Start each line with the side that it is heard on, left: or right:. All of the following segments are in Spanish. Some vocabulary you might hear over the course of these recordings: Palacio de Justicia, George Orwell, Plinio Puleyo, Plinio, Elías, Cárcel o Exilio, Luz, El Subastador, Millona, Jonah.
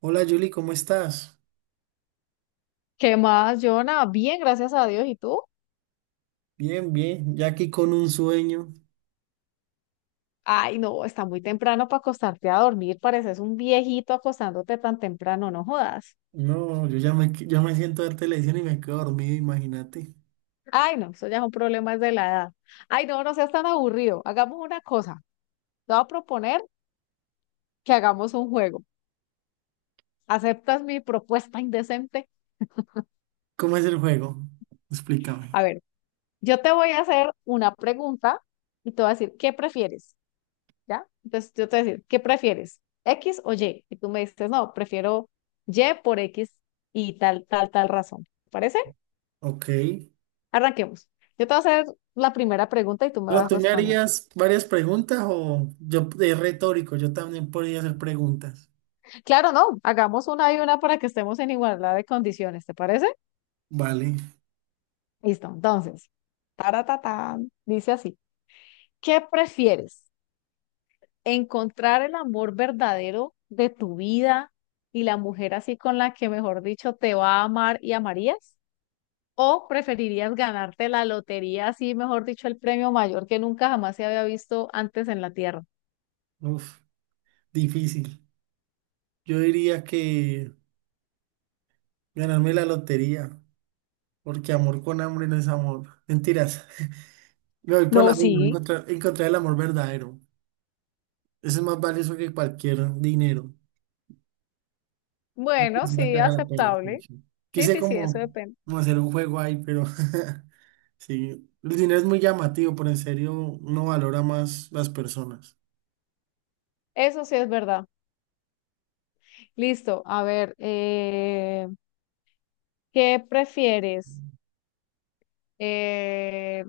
right: Hola Julie, ¿cómo estás?
left: ¿Qué más, Jonah? Bien, gracias a Dios. ¿Y tú?
right: Bien, bien, ya aquí con un sueño.
left: Ay, no, está muy temprano para acostarte a dormir. Pareces un viejito acostándote tan temprano, no jodas.
right: No, yo ya me, qu- ya me siento a ver televisión y me quedo dormido, imagínate.
left: Ay, no, eso ya es un problema de la edad. Ay, no, no seas tan aburrido. Hagamos una cosa. Te voy a proponer que hagamos un juego. ¿Aceptas mi propuesta indecente?
right: ¿Cómo es el juego? Explícame.
left: A ver, yo te voy a hacer una pregunta y te voy a decir, ¿qué prefieres? ¿Ya? Entonces yo te voy a decir, ¿qué prefieres? ¿X o Y? Y tú me dices, no, prefiero Y por X y tal, tal, tal razón. ¿Te parece?
right: Ok.
left: Arranquemos. Yo te voy a hacer la primera pregunta y tú me
right: Pero
left: vas a
right: tú me
left: responder.
right: harías varias preguntas o yo es retórico, yo también podría hacer preguntas.
left: Claro, no, hagamos una y una para que estemos en igualdad de condiciones, ¿te parece?
right: Vale.
left: Listo, entonces, taratatán, dice así, ¿qué prefieres? ¿Encontrar el amor verdadero de tu vida y la mujer así con la que, mejor dicho, te va a amar y amarías? ¿O preferirías ganarte la lotería, así mejor dicho, el premio mayor que nunca jamás se había visto antes en la Tierra?
right: Uf, difícil. Yo diría que ganarme la lotería, porque amor con hambre no es amor. Mentiras. Me voy por la
left: No,
right: uno,
left: sí.
right: encontrar el amor verdadero. Eso es más valioso que cualquier dinero. Una
left: Bueno,
right: persona que
left: sí,
right: haga la pena.
left: aceptable.
right: Pucha.
left: Sí,
right: Quise
left: sí, sí, eso
right: como,
left: depende.
right: como hacer un juego ahí, pero sí. El dinero es muy llamativo, pero en serio uno valora más las personas.
left: Eso sí es verdad. Listo, a ver, ¿qué prefieres? Eh,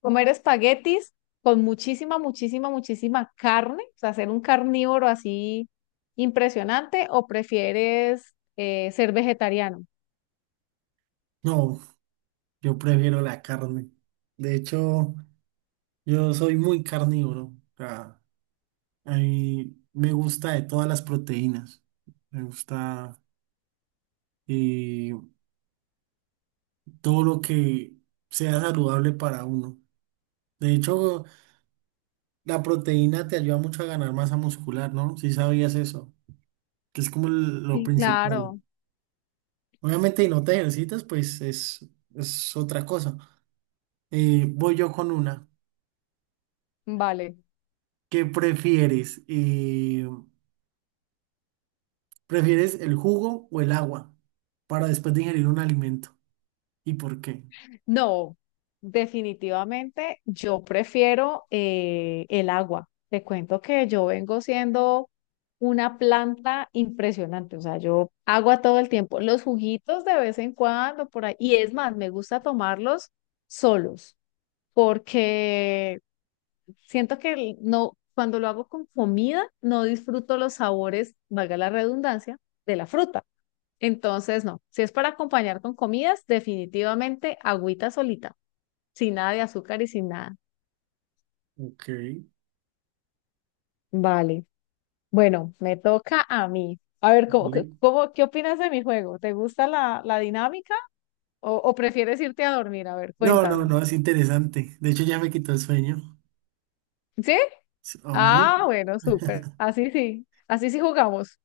left: ¿Comer espaguetis con muchísima, muchísima, muchísima carne? O sea, ser un carnívoro así impresionante, ¿o prefieres ser vegetariano?
right: No, yo prefiero la carne. De hecho, yo soy muy carnívoro. O sea, a mí me gusta de todas las proteínas. Me gusta y todo lo que sea saludable para uno. De hecho, la proteína te ayuda mucho a ganar masa muscular, ¿no? Si sabías eso, que es como el- lo
left: Sí,
right: principal.
left: claro,
right: Obviamente, y no te ejercitas, pues es otra cosa. Voy yo con una.
left: vale.
right: ¿Qué prefieres? ¿Prefieres el jugo o el agua para después de ingerir un alimento? ¿Y por qué?
left: No, definitivamente yo prefiero el agua. Te cuento que yo vengo siendo una planta impresionante, o sea, yo agua todo el tiempo, los juguitos de vez en cuando por ahí, y es más, me gusta tomarlos solos, porque siento que no, cuando lo hago con comida, no disfruto los sabores, valga la redundancia, de la fruta. Entonces, no, si es para acompañar con comidas, definitivamente agüita solita. Sin nada de azúcar y sin nada.
right: Ok.
left: Vale. Bueno, me toca a mí. A ver, ¿cómo,
right: Dale.
left: qué opinas de mi juego? ¿Te gusta la dinámica o prefieres irte a dormir? A ver,
right: No, no,
left: cuéntame.
right: no, es interesante. De hecho, ya me quitó el sueño.
left: ¿Sí?
right: Sí, hombre.
left: Ah, bueno, súper. Así sí. Así sí jugamos.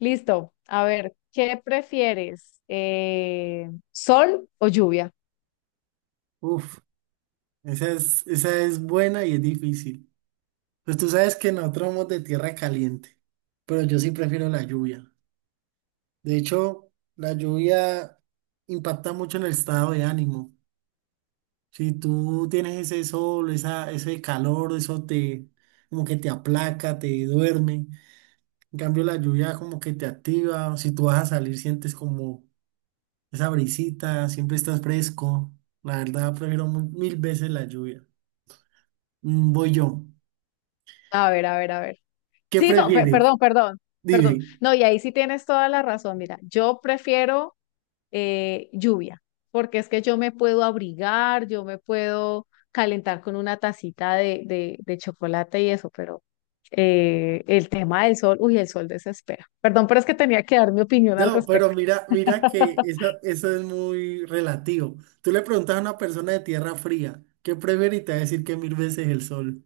left: Listo. A ver, ¿qué prefieres? ¿Sol o lluvia?
right: Uf, esa es buena y es difícil. Pues tú sabes que nosotros somos de tierra caliente, pero yo sí prefiero la lluvia. De hecho, la lluvia impacta mucho en el estado de ánimo. Si tú tienes ese sol, ese calor, eso te como que te aplaca, te duerme. En cambio, la lluvia como que te activa. Si tú vas a salir, sientes como esa brisita, siempre estás fresco. La verdad, prefiero mil veces la lluvia. Mm, voy yo.
left: A ver, a ver, a ver.
right: ¿Qué
left: Sí, no,
right: prefieres?
left: perdón, perdón, perdón.
right: Dime.
left: No, y ahí sí tienes toda la razón. Mira, yo prefiero lluvia, porque es que yo me puedo abrigar, yo me puedo calentar con una tacita de chocolate y eso, pero el tema del sol, uy, el sol desespera. Perdón, pero es que tenía que dar mi opinión al
right: No, pero
left: respecto.
right: mira que eso es muy relativo. Tú le preguntas a una persona de tierra fría, ¿qué prefiere? Y te va a decir que mil veces el sol.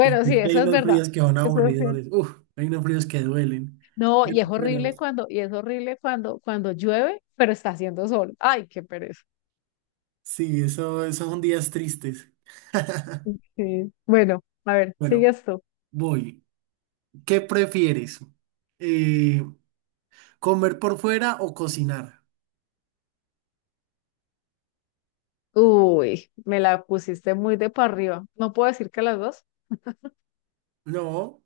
right: Porque
left: sí,
right: es que hay
left: eso es
right: unos
left: verdad.
right: fríos que son
left: Eso es cierto.
right: aburridores. Uf, hay unos fríos que duelen.
left: No,
right: Pero,
left: y es
right: pero
left: horrible cuando, y es horrible cuando, cuando llueve, pero está haciendo sol. Ay, qué pereza.
right: sí, eso, esos son días tristes.
left: Sí. Bueno, a ver,
right: Bueno,
left: sigue esto.
right: voy. ¿Qué prefieres? Eh, ¿Comer por fuera o cocinar?
left: Uy, me la pusiste muy de para arriba. No puedo decir que las dos.
right: No,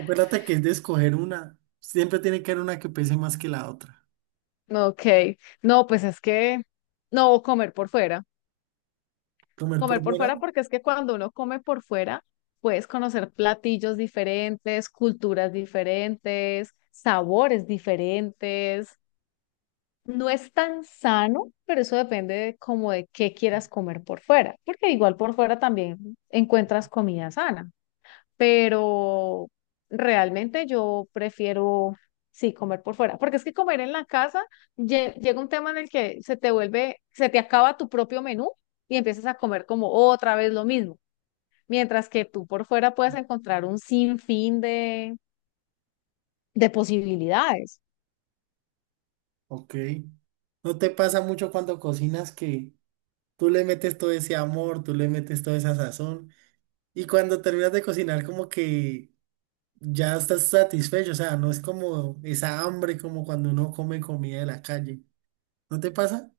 right: acuérdate que es de escoger una. Siempre tiene que haber una que pese más que la otra.
left: Ok, no, pues es que no comer por fuera,
right: ¿Comer por
left: comer por
right: fuera?
left: fuera porque es que cuando uno come por fuera puedes conocer platillos diferentes, culturas diferentes, sabores diferentes. No es tan sano, pero eso depende de como de qué quieras comer por fuera, porque igual por fuera también encuentras comida sana pero realmente yo prefiero, sí, comer por fuera, porque es que comer en la casa llega un tema en el que se te vuelve, se te acaba tu propio menú y empiezas a comer como otra vez lo mismo, mientras que tú por fuera puedes encontrar un sinfín de posibilidades.
right: Ok. ¿No te pasa mucho cuando cocinas que tú le metes todo ese amor, tú le metes toda esa sazón y cuando terminas de cocinar como que ya estás satisfecho? O sea, no es como esa hambre como cuando uno come comida de la calle. ¿No te pasa?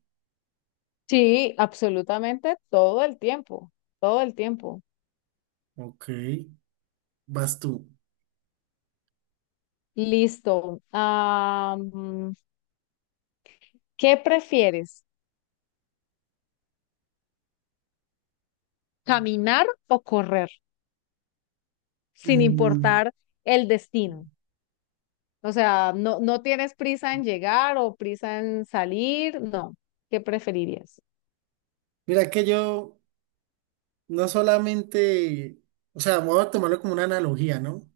left: Sí, absolutamente todo el tiempo, todo el tiempo.
right: Ok, vas tú.
left: Listo. Ah, ¿qué prefieres? ¿Caminar o correr? Sin
right: Mm,
left: importar el destino. O sea, no, no tienes prisa en llegar o prisa en salir, no. ¿Qué preferirías?
right: mira que yo no solamente, o sea, voy a tomarlo como una analogía, ¿no?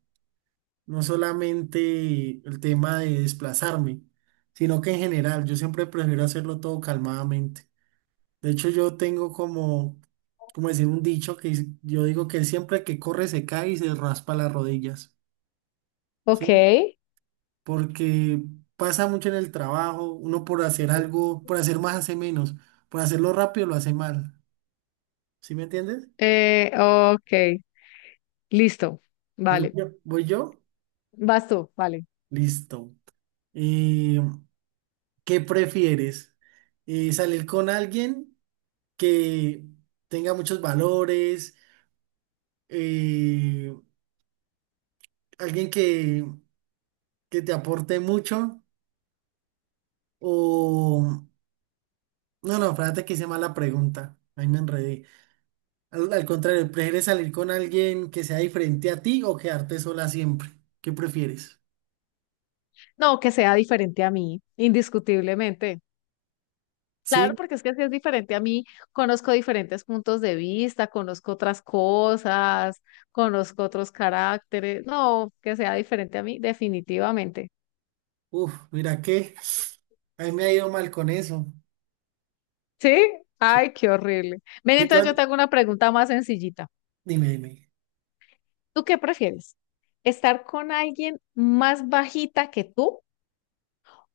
right: No solamente el tema de desplazarme, sino que en general yo siempre prefiero hacerlo todo calmadamente. De hecho, yo tengo como, como decir, un dicho que es- yo digo que siempre que corre se cae y se raspa las rodillas,
left: Ok,
right: ¿sí? Porque pasa mucho en el trabajo, uno por hacer algo, por hacer más hace menos, por hacerlo rápido lo hace mal, ¿sí me entiendes?
left: Ok, listo. Vale.
right: Voy yo,
left: Vas tú, vale.
right: listo. Eh, ¿Qué prefieres? ¿Salir con alguien que tenga muchos valores, eh, alguien que te aporte mucho? O... No, no, espérate que hice mala pregunta. Ahí me enredé. Al contrario, ¿prefieres salir con alguien que sea diferente a ti o quedarte sola siempre? ¿Qué prefieres?
left: No, que sea diferente a mí, indiscutiblemente. Claro,
right: Sí,
left: porque es que si es diferente a mí, conozco diferentes puntos de vista, conozco otras cosas, conozco otros caracteres. No, que sea diferente a mí, definitivamente.
right: uf, mira que a mí me ha ido mal con eso.
left: ¿Sí?
right: Sí.
left: Ay, qué horrible. Ven,
right: Sí,
left: entonces
right: claro.
left: yo te hago una pregunta más sencillita.
right: Dime, dime.
left: ¿Tú qué prefieres? ¿Estar con alguien más bajita que tú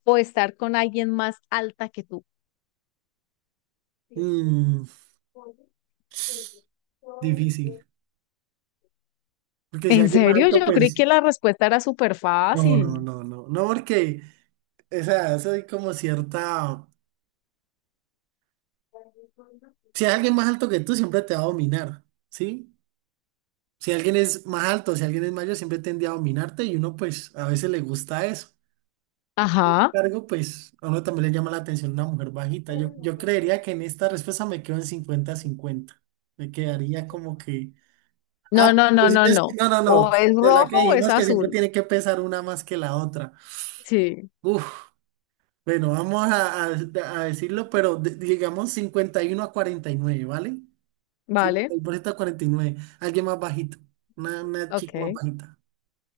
left: o estar con alguien más alta que tú?
right: Mm, difícil. Porque si
left: ¿En
right: alguien más
left: serio?
right: alto,
left: Yo creí
right: pues...
left: que la respuesta era súper
right: No, no,
left: fácil.
right: no, no. No, porque... O sea, eso es como cierta... Si hay alguien más alto que tú, siempre te va a dominar, ¿sí? Si alguien es más alto, si alguien es mayor, siempre tiende a dominarte y uno pues a veces le gusta eso.
left: Ajá.
right: Cargo, pues a uno también le llama la atención una mujer bajita. Yo creería que en esta respuesta me quedo en 50 cincuenta. Me quedaría como que...
left: No,
right: Ah, pero
left: no,
right: tú
left: no, no,
right: dices que-
left: no.
right: no, no, no.
left: O es
right: De la que
left: rojo o es
right: dijimos que siempre
left: azul.
right: tiene que pesar una más que la otra.
left: Sí,
right: Uf, bueno, vamos a decirlo, pero digamos 51 a 49, ¿vale?
left: vale.
right: 50% a 49. Alguien más bajito. Una chica más
left: Ok.
right: bajita.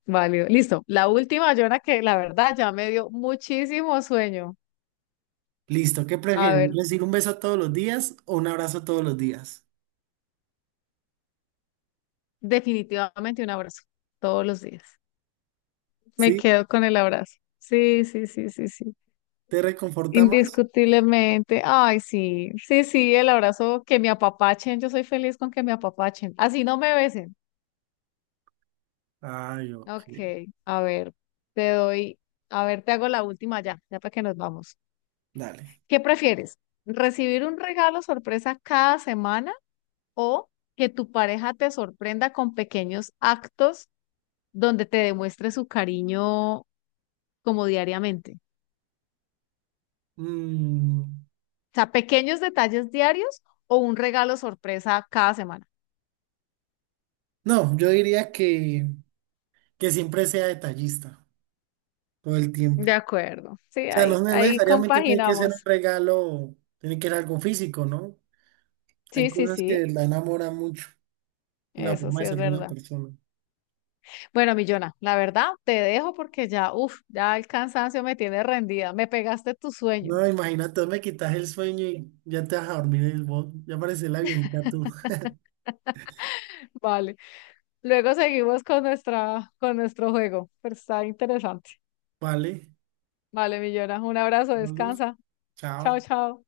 left: Válido. Listo. La última, Jonah, que la verdad ya me dio muchísimo sueño.
right: Listo, ¿qué
left: A
right: prefieres?
left: ver,
right: ¿Recibir un beso todos los días o un abrazo todos los días?
left: definitivamente un abrazo todos los días. Me
right: ¿Sí?
left: quedo con el abrazo. Sí, sí, sí, sí, sí.
right: ¿Te reconforta más?
left: Indiscutiblemente. Ay, sí, sí, sí, el abrazo que me apapachen. Yo soy feliz con que me apapachen. Así no me besen.
right: Ay, ok.
left: Ok, a ver, te doy, a ver, te hago la última ya, ya para que nos vamos.
right: Dale.
left: ¿Qué prefieres? ¿Recibir un regalo sorpresa cada semana? O que tu pareja te sorprenda con pequeños actos donde te demuestre su cariño como diariamente.
right: Mm,
left: O sea, pequeños detalles diarios o un regalo sorpresa cada semana.
right: no, yo diría que siempre sea detallista todo el tiempo.
left: De acuerdo. Sí,
right: O sea, no,
left: ahí,
right: no
left: ahí
right: necesariamente tiene que ser un
left: compaginamos.
right: regalo, tiene que ser algo físico, ¿no? Hay
left: Sí, sí,
right: cosas
left: sí.
right: que la enamoran mucho, la
left: Eso
right: forma
left: sí
right: de
left: es
right: ser de una
left: verdad.
right: persona.
left: Bueno, Millona, la verdad te dejo porque ya, uff, ya el cansancio me tiene rendida. Me pegaste tu sueño.
right: No, imagínate, me quitas el sueño y ya te vas a dormir el bot. Ya pareces la viejita tú.
left: Vale. Luego seguimos con nuestra, con nuestro juego, pero está interesante.
right: Vale,
left: Vale, mi Jonah, un abrazo,
right: vale,
left: descansa. Chao,
right: chao.
left: chao.